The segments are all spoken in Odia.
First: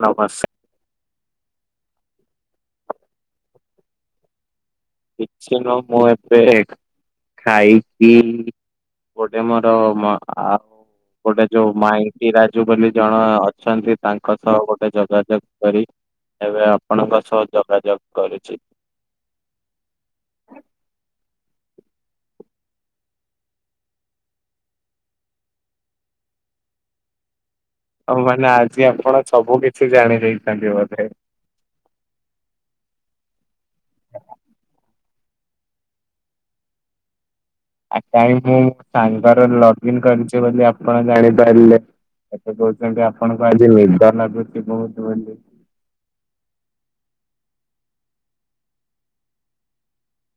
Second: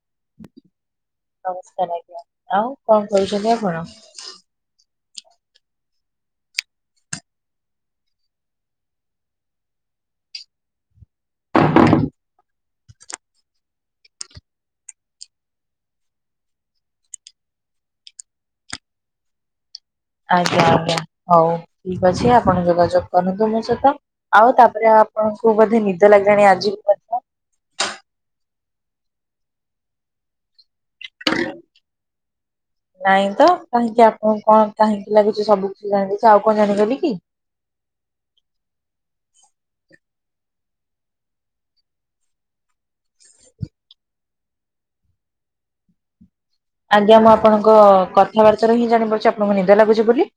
ନମସା ନମସ୍କାର ଆଜ୍ଞା ଆଉ କଣ ଶଞଇଛନ୍ତି ଆପଣ? କିଛି ନୁହଁ ମୁଁ ଏବେ ଖାଇ ପିଇ ଗୋଟେ ମୋର ମ ଆଉ ଗୋଟେ ଯୋଉ ମାଇକି ରାଜୁ ବୋଲି ଜଣେ ଅଛନ୍ତି ତାଙ୍କ ସହ ଗୋଟେ ଯୋଗାଯୋଗ କରି ଏବେ ଆପଣଙ୍କ ସହ ଯୋଗାଯୋଗ କରୁଛି। ଆଜ୍ଞା ଆଜ୍ଞା ହଉ ଠିକ୍ ଅଛି ଆପଣ ଯୋଗାଯୋଗ କରନ୍ତୁ ମୋ ସହିତ। ଆଉ ତାପରେ ଆପଣଙ୍କୁ ବୋଧେ ନିଦ ଲାଗିଲାଣି ଆଜି। ମଧ୍ୟ। ତ ମାନେ ଆଜି ଆପଣ ସବୁ କିଛି ଜାଣି ଦେଇଛନ୍ତି ବୋଧେ। ହ ନାଇଁ ତ କାହିଁକି ଆପଣଙ୍କୁ କଣ କାହିଁକି ଲାଗୁଚି ସବୁ କିଛି ଜାଣିଚି ଆଉ କଣ ଜାଣିଗଲି କି? ଆକାଉଣ୍ଟ ମୁଁ ସାଙ୍ଗରେ ଲଗ୍ ଇନ କରିଚେ ବୋଲି ଆପଣ ଜାଣିପାଇଲେ। ଏତେ କହୁଚନ୍ତି ଆପଣଙ୍କୁ ଆଜି ନିଦ ନାଗୁଚି ବହୁତ ବୋଲି। ଆଜ୍ଞା ମୁଁ ଆପଣଙ୍କ କଥାବାର୍ତ୍ତାରୁ ହିଁ ଜାଣିପାରୁଚି ଆପଣଙ୍କୁ ନିଦ ଲାଗୁଚି ବୋଲି।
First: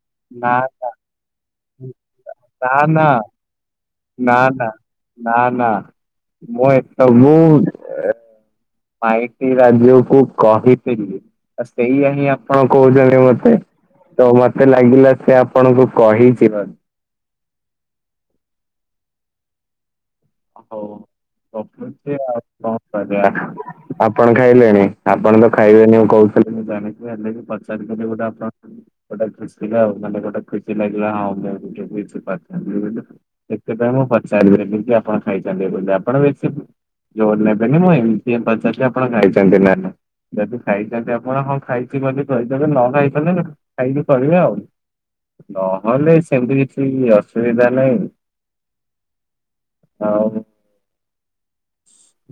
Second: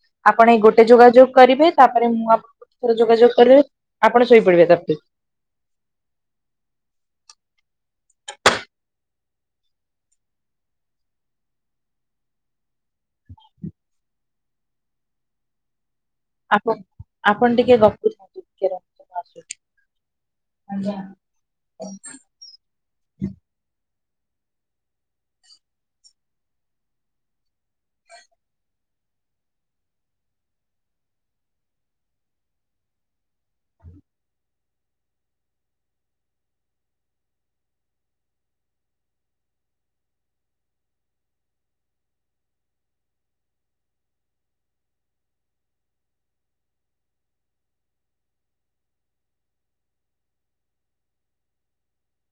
ନା ଆପଣ ଏଇ ଗୋଟେ ଯୋଗାଯୋଗ କରିବେ ତାପରେ ମୁଁ ଆପଣଙ୍କୁ ଗୋଟେ ଥର ଯୋଗାଯୋଗ କରିବେ। ଆପଣ ନାଁ ଶୋଇପଡିବେ ନାଁ ତାପରେ ନାଁ ନାଁ ମୁଁ ଏ ସବୁ ୱାଇକି ରାଜୁଅକୁ କହିଥିଲି ତ ସେଇଆ ହିଁ ଆପଣ କହୁଛନ୍ତି ମତେ। ତ ମତେ ଲାଗିଲା ସେ ଆପଣଙ୍କୁ କହି ଆପଣ ଆପଣ ଟିକେ ଗପୁଥାନ୍ତୁ ଟିକେ ରଖ ମୁଁ ଆସୁଚି। ହଉ ଗପୁଚି ଆଉ କଣ କରିବା? ଆପଣ ଖାଇଲେଣି ଆପଣ ତ ଖାଇବେନି ଉଁ କହୁଥୁଲେ ମୁଁ ଜାଣିଚି ହେଲେ ବି ପଚାରି ଦେଲି ଗୋଟେ ଅପ ଗୋଟେ ଖୁସି ଆଉ ମାନେ ଗୋଟେ ଖୁସି ଲାଗିଲା ହଁ ମୁଁ ବି କିଛି କିଛି ପଚାରିଲି ବୋଲି। ସେଥିପାଇଁ ମୁଁ ପଚାରିଦେଲି କି ଆପଣ ଖାଇଛନ୍ତି ବୋଲି ଆପଣ ବେଶୀ ବି ଜୋର ନେବେନି ମୁଁ ଏମିତି ହିଁ ପଚାରିଲି ଆପଣ ଖାଇଛନ୍ତି ନାଁ ନାଇଁ। ଯଦି ଖାଇଛନ୍ତି ଆପଣ ହଁ ଖାଇଚି ବୋଲି କହିଦେବେ ନ ଖାଇଥିଲେ ଖାଇବି କହିବେ ଆଉ। ନହେଲେ ସେମିତି କିଛି ଅସୁବିଧା ନାହିଁ। ହଉ।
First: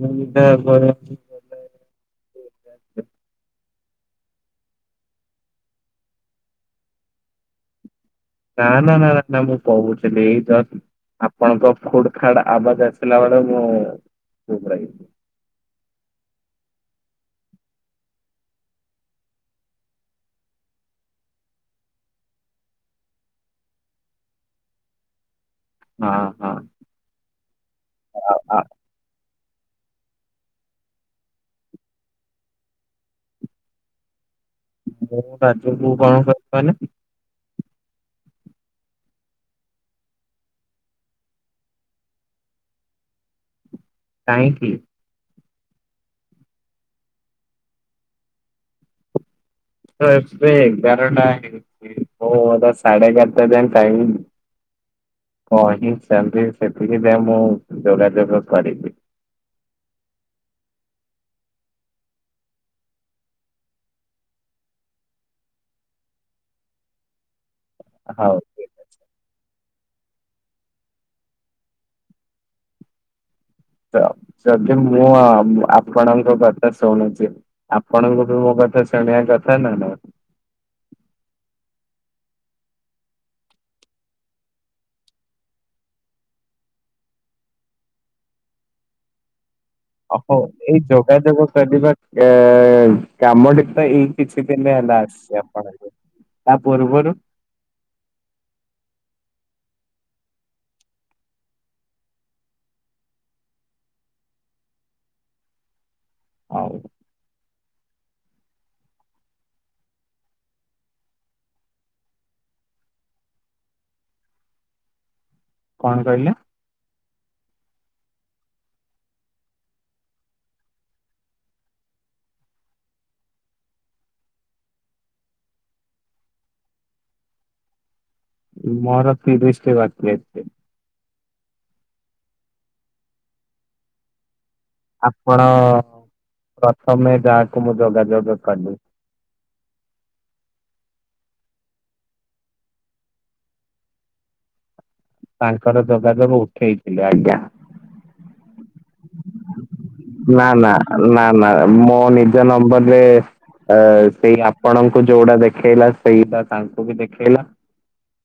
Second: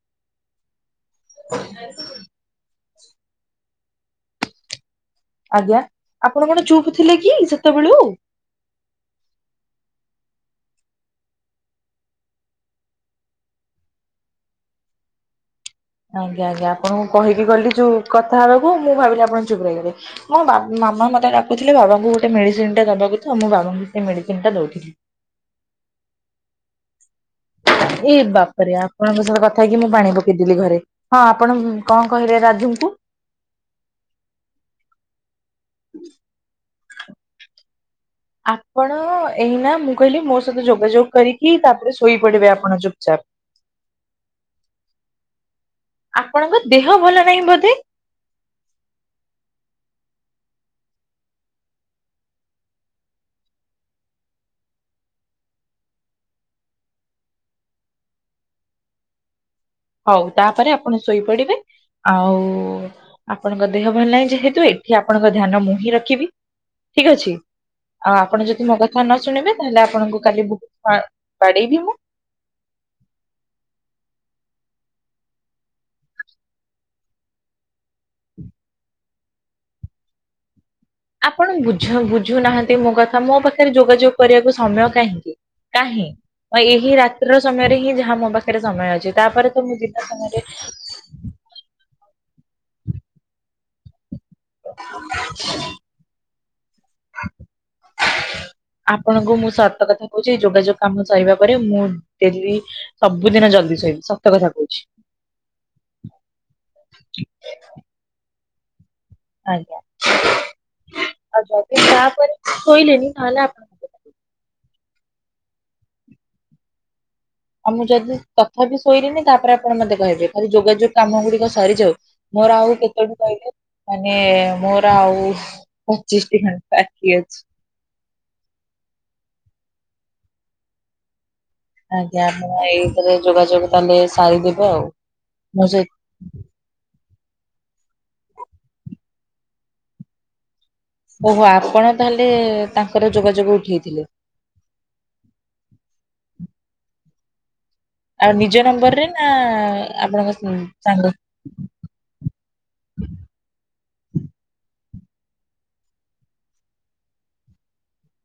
ମୁଁ ବିଦା ଫୋନ [inaudible] [inaudible] [inaudible] ଆଜ୍ଞା ଆପଣ କଣ ଚୁପ୍ ଥିଲେ କି ସେତବେଳୁ? ନାଁ ନାଁ ମାରା ନାଁ ମୁଁ କହୁଥିଲି ଏଇ ଜଷ୍ଟ୍ ଆପଣଙ୍କ ଖୁଡୁ଼ ଖାଡ଼୍ ଆବାଜ ଆସିଲା ବେଳେ ମୁଁ ଚୁପ୍ ରହିଲି। ଆଜ୍ଞା ଆଜ୍ଞା ଆପଣଙ୍କୁ କହିକି ଗଲି ଯୋଉ କଥା ହବାକୁ ମୁଁ ଭାବିଲି ଆପଣ ଚୁପ୍ ରହିଗଲେ। ମୋ ମା ମାମା ମତେ ଡାକୁୁଥୁଲେ ବାବାଙ୍କୁ ଗୋଟେ ମେଡ଼ିସିନ୍ ଟେ ଦବାକୁ ତ ମୁଁ ବାବାଙ୍କୁ ସେ ମେଡ଼ିସିନ୍ ଟା ଦଉଥିଲି। ହଁ ହଁ। ଏଇ ବାପରେ ଆ ପଣଙ୍କ ସହ କଥା ହେଇକି ମୁଁ ପାଣି ପକେଇଦେଲି ଘରେ। ହଁ ଆପଣ କଁ କହିଲେ ରାଧୁଙ୍କୁ? ମୁଁ ରାଧୁଙ୍କ କଣ କହିଲି ମାନେ? ଆପଣ ଏଇନା ମୁଁ କହିଲି ମୋ ସହିତ ଯୋଗାଯୋଗ କରିକି ତାପରେ ଶୋଇପଡି଼ବେ ଆପଣ ଚୁପଚାପ୍। କାହିଁକି? ଆପଣଙ୍କ ଦେହ ଭଲ ନାହିଁ ବୋଧେ। [unintelligible] ସାଢେ ଏଗାରଟା ଯାଏଁ ଟାଇମ ନି। କହି ସାଇଲେ ସେତିକି ଯାଏ ମୁଁ ଯୋଗାଯୋଗ କରିବି। ହଉ ତାପରେ ଆପଣ ଶୋଇପଡିବେ। ଆଉ ଆପଣଙ୍କ ଦେହ ଭଲ ନାହିଁ ଯେହେତୁ ଏଠି ଆପଣଙ୍କ ଧ୍ୟାନ ମୁଁ ହିଁ ରଖିବି। ଠିକ୍ ଅଛି। ଆଉ ହଉ ଆପଣ ଯଦି ମୋ କଥା ନ ଶୁଣିବେ ତାହେଲେ ଆପଣଙ୍କୁ କାଲି ବୁ ଆ ବାଡେଇବି ମୁଁ। ତ ଯଦି ମୁଁ ଆପଣଙ୍କ କଥା ଶୁଣୁଛି। ଆପଣଙ୍କୁ ବି ମୋ କଥା ଶୁଣିବା କଥା ନା ନାଇଁ। ଆପଣ ବୁଝ ବୁଝୁନାହାନ୍ତି ମୋ କଥା ମୋ ପାଖରେ ଯୋଗାଯୋଗ କରିବାକୁ ସମୟ କାହିଁକି? କାହିଁ ଏହି ରାତ୍ର ସମୟରେ ହିଁ ଯାହା ମୋ ପାଖରେ ସମୟ ଅଛି ତାପରେ ତ ମୁଁ ଜି ଓହୋ ଏଇ ଯୋଗାଯୋଗ କରିବା ଏ କା କାମଟି ପା ଏଇ କିଛି ଦିନ ହେଲା ଆସିଛି ଆପଣଙ୍କୁ ତା ପୂର୍ବରୁ। ଆପଣଙ୍କୁ ମୁଁ ସତ କଥା କହୁଚି ଏଇ ଯୋଗାଯୋଗ କାମ ସାରିବା ପରେ ମୁଁ ଡେଲି ସବୁଦିନ ଜଲ୍ଦି ସୋଇବି ସତ କଥା କହୁଚି। ହଉ। ଆଜ୍ଞା ଆଉ ଯଦି ତାପରେ ଶୋଇଲିନି ତାହେଲେ ଆପ କଣ କହିଲେ? ଆଉ ମୁଁ ଯଦି ତଥାପି ଶୋଇଲିନି ତାପରେ ଆପଣ ମତେ କହିବେ ଖାଲି ଯୋଗାଯୋଗ କାମ ଗୁଡିକ ସରିଯାଉ। ମୋର ଆଉ କେତୋଟି କହିଲେ ମାନେ ମୋର ଆଉ ପଚିଶଟି ହିଁ ବାକି ଅଛି। ମୋର ତିରିଶି ଟି ବାକି ଅଛି। ଆଜ୍ଞା ଆପଣ ଏଇଥିରେ ଯୋଗାଯୋଗ ତାହେଲେ ସାରିଦେବେ ଆଉ। ଆପଣ ମୋ ସହିତ ପ୍ରଥମେ ଯାହାକୁ ମୁଁ ଯୋଗାଯୋଗ କଲି। ଓହୋ ଆପଣ ତାହେଲେ ତାଙ୍କର ଯୋଗାଯୋଗ ଉଠେଇଥିଲେ। ତାଙ୍କର ଯୋଗାଯୋଗ ଉଠେଇଥିଲେ ଆଜ୍ଞା। ଆଉ ନିଜ ନମ୍ବରରେ ନା ଆପଣଙ୍କ ନା ନା ସାଙ୍ଗ ନା ନା ମୋ ନିଜ ନମ୍ବରରେ ଆ ସେଇ ଆପଣଙ୍କୁ ଯଉଟା ଦେଖେଇଲା ସେଇଟା ତାଙ୍କୁ ବି ଦେଖେଇଲା।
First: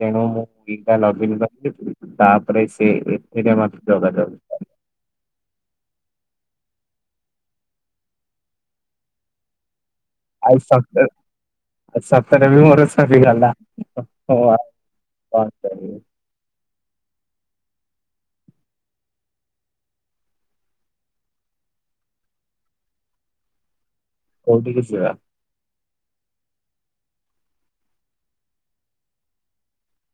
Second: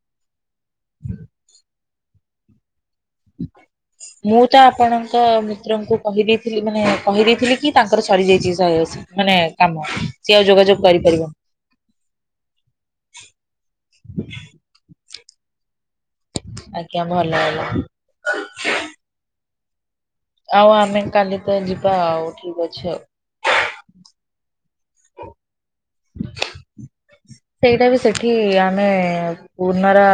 ତେଣୁ ମୁଁ [unintelligible] ଲଗଇନ କରିଥିଲି ତାପରେ ସେ ଏ ମୁଁ ତ ଆପଣଙ୍କ ମିତ୍ରଙ୍କୁ କହିଦେଇଥିଲି ମାନେ କହିଦେଇଥିଲି କି ତାଙ୍କର ସରିଯାଇଛି ଶହେ ଅଶି ମାନେ କାମ। ସିଏ ଆଉ ଯୋଗାଯୋଗ ସତେ କରିପାରିବନି ଆଉ ସତରେ ବି ମୋର ସରିଗଲା ହଁ ବା କଣ କରିବି। ଆଜ୍ଞା ଭଲ ହେଲା। ଆଉ ଆମେ କାଲି ତ ଯିବା ଆଉ ଠିକ ଅଛି ଆଉ। କଉଠିକି କି ଯିବା? ସେଇଟା ବି ସେଠି ଆମେ ପୁନର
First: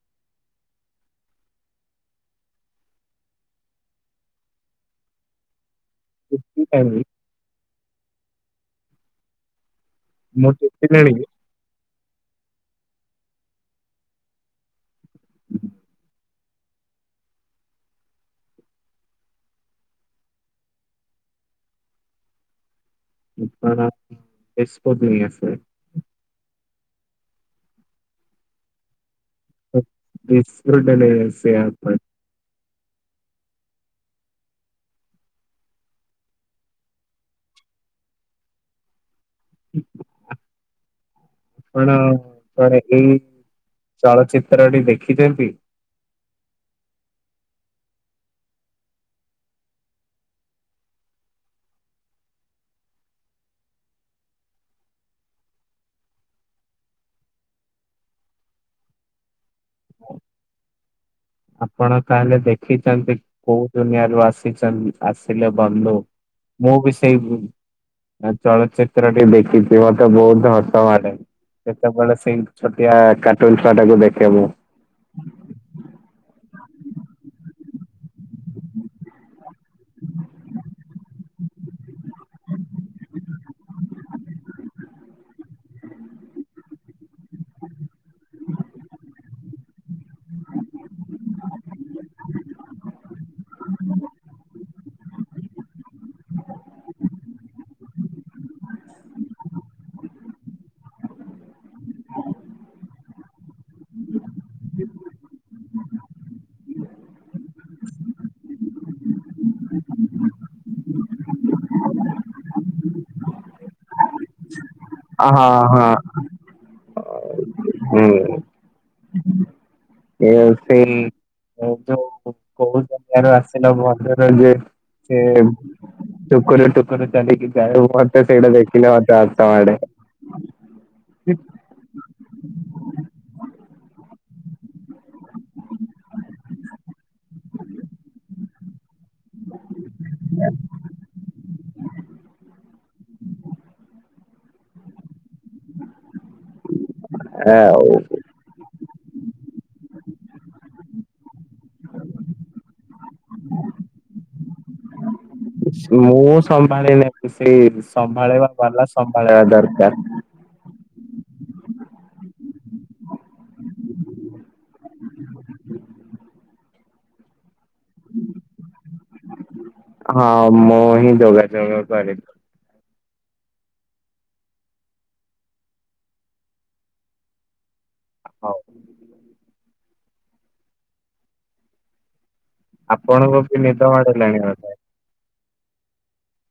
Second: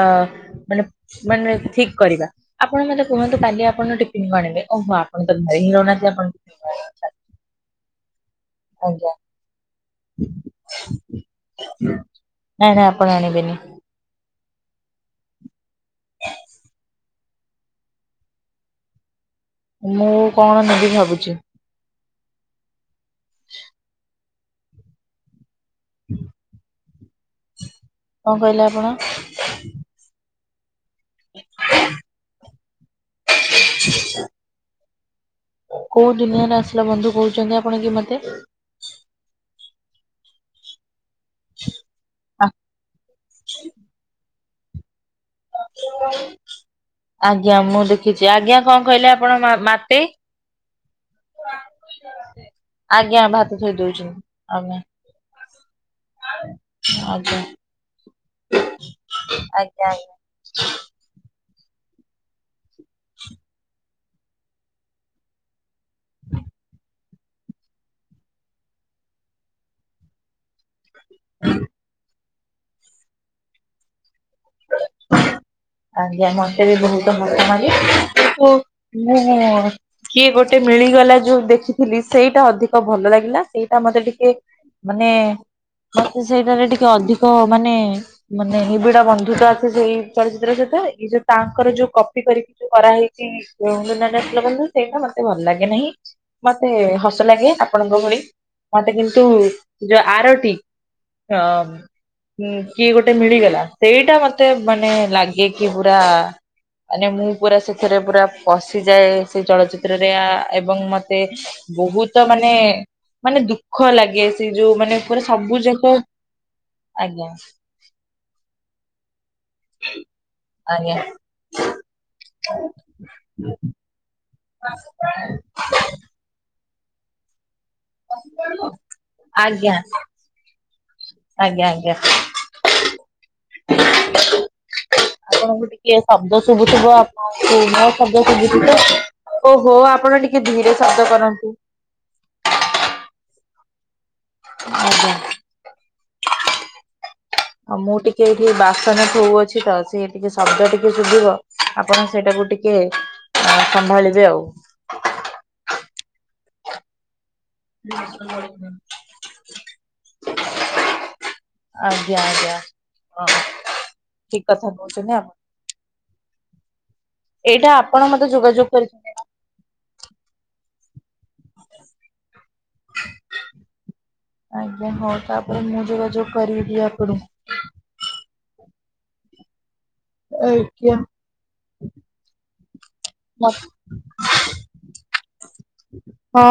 ମାନେ ମାନେ ଠିକ କରିବା। ଆପଣ ମତେ କୁହନ୍ତୁ କାଲି ଆପଣ ଯଉ ଟିଫିନ ଆଣିଲେ ଓହୋ ଆପଣ ତ [unintelligible] ଆଣିବେ? [unintelligible] ଆଜ୍ଞା। ମୁ ଟିଫିନ ଆଣିବି। ନାଇଁ ନାଇଁ ଆପଣ ଆଣିବେନି। ମୁଁ କଣ ନେବି ଭାବୁଚି। [unintelligible] ଏକ୍ସପଟ ନେଇଆସିବେ। କଁ କହିଲେ ଆପଣ? [unintelligible] ନେଇ ଆସିଆ ପାଇଁ। [inaudible] କୋଉ ଦୁନିଆରେ ଆସିଲ ବନ୍ଧୁ କହୁଚନ୍ତି ଆପଣ କି ମତେ? କଣ ଆ- କରେକି ଚଳଚି ତ୍ରଟି ଦେଖିଦିନ୍ତି। [inaudible] ଆଜ୍ଞା ମୁଁ ଦେଖିଚି ଆଜ୍ଞା କଣ କହିଲେ ଆପଣ ମା ମାଟି। ଆଜ୍ଞା ଭାତ ଥୋଇ ଦଉଚୁ ଆଜ୍ଞା। ଆଜ୍ଞା ଆଜ୍ଞା ଆଜ୍ଞା। ଆପଣ ତାହେଲେ ଦେଖିଚନ୍ତି କୋଉ ଦୁନିଆରୁ ଆସିଚନ୍ତି। ଆସିଲ ବନ୍ଧୁ ମୁଁ ବି ସି ସେଇ ଚଳଚିତ୍ରଟି ଦେଖିଚି ମତେ ବହୁତ ହ ହସ ମାଡେ ଯେତେବେଳେ ସେଇ ଛୋଟିଆ କାର୍ଟୁନ ଛୁଆ ଟାକୁ ଦେଖେ ମୁଁ। ଆଜ୍ଞା ମତେ ବି ବହୁତ ହସମାଡେ କିନ୍ତୁ ମୁଁ କିଏ ଗୋଟେ ମିଳିଗଲା ଯୋଉ ଦେଖିଥିଲି ସେଇଟା ଅଧିକ ଭଲ ଲାଗିଲା ସେଇଟା ମତେ ଟିକେ ମାନେ ମତେ ସେଇଟାରେ ଟିକେ ଅଧିକ ମାନେ ମାନେ ନିବିଡ ବନ୍ଧୁତା ଆଛି ସେଇ ଚଳ ଚିତ୍ର ସହିତ ଏ ଯୋଉ ତାଙ୍କର ଯୋଉ କପି କରିକି ଯୋଉ କରାହେଇଚି କେଉଁ ଦୁନିଆରୁ ଆସିଲ ବନ୍ଧୁ ସେଇଟା ମତେ ଭଲ ଲାଗେ ନେହିଁ। ମତେ ହସ ଲାଗେ ଆପଣଙ୍କ ଭଳି ମତେ କିନ୍ତୁ ଯୋଉ ଆରଟି ର ହୁଁ କିଏ ଗୋଟେ ମିଳିଗଲା ସେଇଟା ମତେ ମାନେ ଲା ଗେ କି ପୁରା ମାନେ ମୁଁ ପୁରା ସେଥିରେ ପୁରା ପଶିଯାଏ ସେ ଚଳଚିତ୍ର ରେ ଆ ଏବଂ ମତେ ବୋହୁତ ମାନେ ମାନେ ଦୁଃଖ ଲାଗେ ସେ ଯୋଉ ମାନେ ପୁରା ଆ ହ ସବୁ ହଁ ଯାକ ଆଜ୍ଞା ହୁଁ। [inaudible] ଇଏ ସେଇ ଆଜ୍ଞା ଯୋଉ କୋଉ ଦୁନିଆଁରୁ ଆସିଲ ବନ୍ଧୁ ରେ ଯେ ସେ ଟୁକୁରୁ ଟୁକୁରୁ ଚାଲିକି ଯାଏ। ମତେ ସେଇଟା ଦେଖିଲେ ମତେ ହସ ଆଜ୍ଞା ହସମାଡେ। ଆଜ୍ଞା ଆଜ୍ଞା। ଆପଣଙ୍କୁ ଟିକେ ଶବ୍ଦ ଶୁବୁଥିବ ଆପଣଙ୍କୁ ମୋ ଶବ୍ଦ ଶୁବୁଚିତ ଓହୋ ଆ ଆପଣ ଟିକେ ଧୀରେ ଶବ୍ଦ କରନ୍ତୁ। ଆଜ୍ଞା ଆଉ ଆଉ ମୁଁ ଟିକେ ବାସନ ଧୋଉ ଅଛି ତ ସିଏ ଟିକେ ଶବ୍ଦ ଟିକେ ଶୁବିବ ଆପଣ ସେଇଟାକୁ ଟିକେ ହଁ ସମ୍ଭାଳିବେ ଆଉ। ମୁଁ ସମ୍ଭାଳି ନେବି ସେଇ ସମ୍ଭାଳିବା ବାଲା ସମ୍ଭାଳିବା ଦରକାର। [inaudible] ଆଜ୍ଞା ଆଜ୍ଞା ହଁ ଠିକ କଥା କହୁଚନ୍ତି ଆମ ଏଇଟା ଆପଣ ମତେ ଯୋଗାଯୋଗ କରିଛନ୍ତି। ନା? ହଁ ମୁଁ ହିଁ ଯୋଗାଯୋଗ କରେ।। [unintelligible] ଆଜ୍ଞା ହଉ ତାପରେ ମୁଁ ଯୋଗାଯୋଗ କରିବି ଆପଣଙ୍କୁ। ହଉ ଦେଖିଆ। ଆପଣଙ୍କୁ ବି ନିଦ ମାଡିଲାଣି ବୋଧି। [inaudible] ହଁ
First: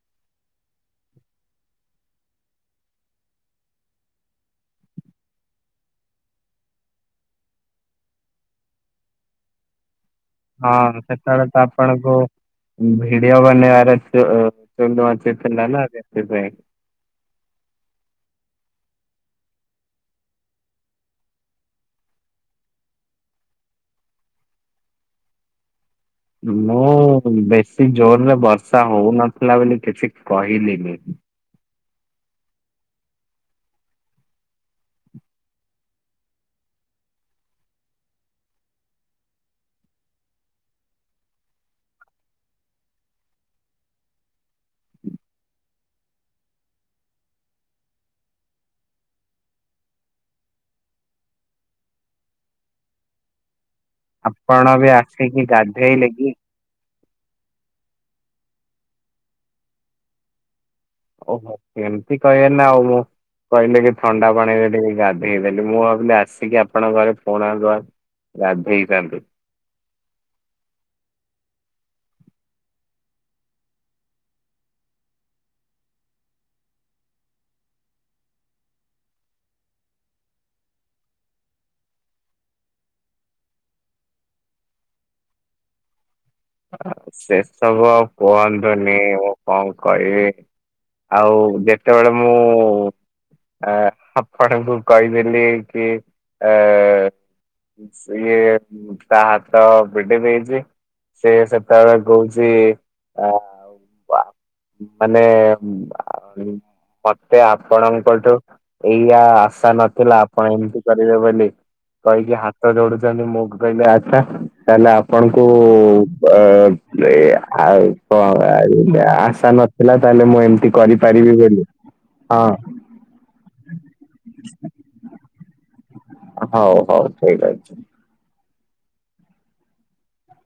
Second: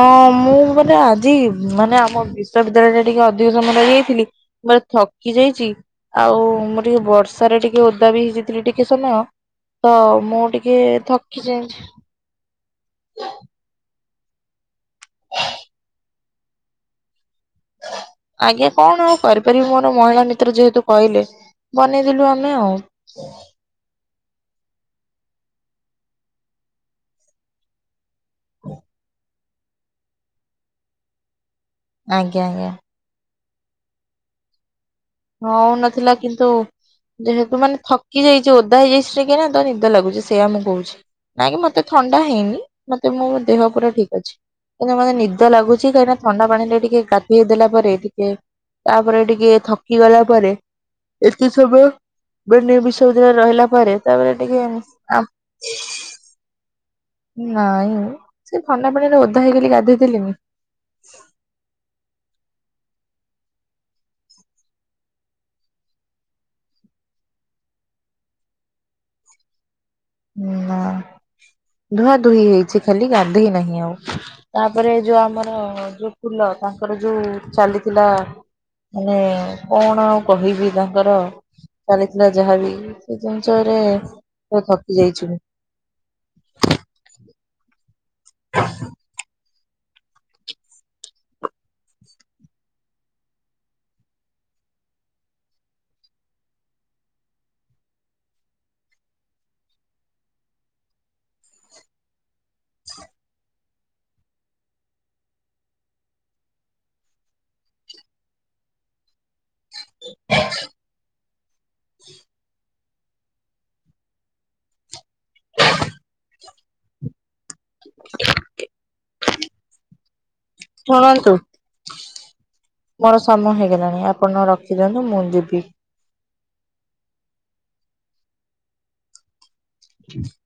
ମୁଁ ମାନେ ଆଜି ମାନେ ଆମ ବିଶ୍ବବିଦ୍ୟାଳୟରେ ଟିକେ ଅଧିକ ସମୟ ରଇଯାଇଥିଲି। ମାନେ ଥକି ଯାଇଚି। ଆଉ ମୁଁ ଟିକେ ବର୍ଷାରେ ଟିକେ ଓଦା ବି ହେଇଯାଇଥିଲି ଟିକେ ସମୟତ ମୁଁ। ଟିକେ ହଁ ଥକ୍। ସେତେବେଳେ ଆପଣଙ୍କୁ ଭିଡିଓ ବନେଆରେ ଥିଲାନା ସେଥିପାଇଁ। ଆଜ୍ଞା କଣ ଆଉ କରିପାରିବି ମୋର ମହିଳା ମିତ୍ର ଯେହେତୁ କଇଲେ ବନେଇଦଲୁ ଆମେ ଆଉ। [unintelligible] ମୁଁ ବେଶୀ ଜୋରରେ ବର୍ଷା ହଉନଥିଲା ବୋଲି କିଛି କହିଲିନି। ଆଜ୍ଞା ଆଜ୍ଞା। ହଉନଥିଲା କିନ୍ତୁ। ଯେହେତୁ ମାନେ ଥକି ଯାଇଚି ଓଦା ହେଇଯାଇଛି ଟିକେ ନା ତ ନିଦ ଲାଗୁଚି ସେୟା ମୁଁ କହୁଛି। ନାଇଁ କି ମତେ ଥଣ୍ଡା ହେଇନି ମତେ ମୋ ଦେହ ପୁରା ଠିକ୍ ଅଛି। ମାନେ ନିଦ ଲାଗୁଚି କାହିଁକିନା ଥଣ୍ଡା ପାଣିରେ ଟିକେ ଗାଧେଇ ଦେଲା ପରେ ଟିକେ। ତାପରେ ଟିକେ ଥକ। କି ଗଲା ପରେ ଏତି ବନ୍ୟ ବିଶ୍ୱବିଦ୍ୟାଳୟରେ ରହିଲା ପରେ। ତାପରେ ଟିକେ ଆପଣ ବି ଆମ୍ପ। ଆସିକି [unintelligible] ନାଇଁ ସେ ଥନା ପାଣିରେ ଓଦା ହେଇଗଲି ଗାଧେଇଥିଲିନି। ଓହୋ ଏମ୍ତି କହିବେନା ଆଉ ମୁଁ। କହିଲେ କି ଥଣ୍ଡା ପାଣିରେ ଟିକେ ଗାଧେଇ ଦେଲି ଆସିକି ଆପଣଙ୍କ ଘରେ ଫୋନ୍। ଗାଧେଇ ଥାନ୍ତି। ନା ଧୁଆଁ ଦୁହି ହେଇଚି ଖାଲି ଗାଧେଇ ନାହିଁ ଆଉ। ତାପରେ ଯୋଉ ଆମର ଯୋଉ ଫୁଲ ତାଙ୍କର ଯୋଉ ଚାଲିଥିଲା। ମାନେ କଣ ଆଉ କହିବି ତାଙ୍କର ଚାଲିଥିଲା ଯାହାବି ସେ ଜିନିଷରେ ଥକି ଯାଇଛୁ ମୁଁ। ସେ ସବୁ ଆଉ କୁହନ୍ତୁନି ମୁଁ କଣ କହିବି। ଆଉ ଯେତେବେଳେ ମୁଁ ଆ ଆପଣଙ୍କୁ କହିଦେଲି କି ଆ। ସିଏ ତା ହାତ ପିଟି ଦେଇଚି। ସେ ସେତେବେଳେ କହୁଚି ଆ ୱା। ମାନେ ମତେ ଆପଣଙ୍କଠୁ ଏଇଆ ଆ ଆଶା ନଥିଲା ଆପଣ ଏମିତି କରିବେ ବୋଲି କହିକି ହାତ ଯୋଡୁ। ମୁଁ କହିଲି ଆଚ୍ଛା ତାହେଲେ ଆପଣଙ୍କୁ। ଆଶା ନଥିଲା ତାହେଲେ ମୁଁ ଏମତି କରି। ଶୁଣନ୍ତୁ ପାରିିବି ବୋଲି ହଁ। ମୋର ସମୟ ହେଇଗଲାଣି ଆପଣ ରଖିଦିଅନ୍ତୁ ମୁଁ ଯିବି। ଆ ହଉ ହଉ ଠିକ୍ ଅଛି। [unintelligible]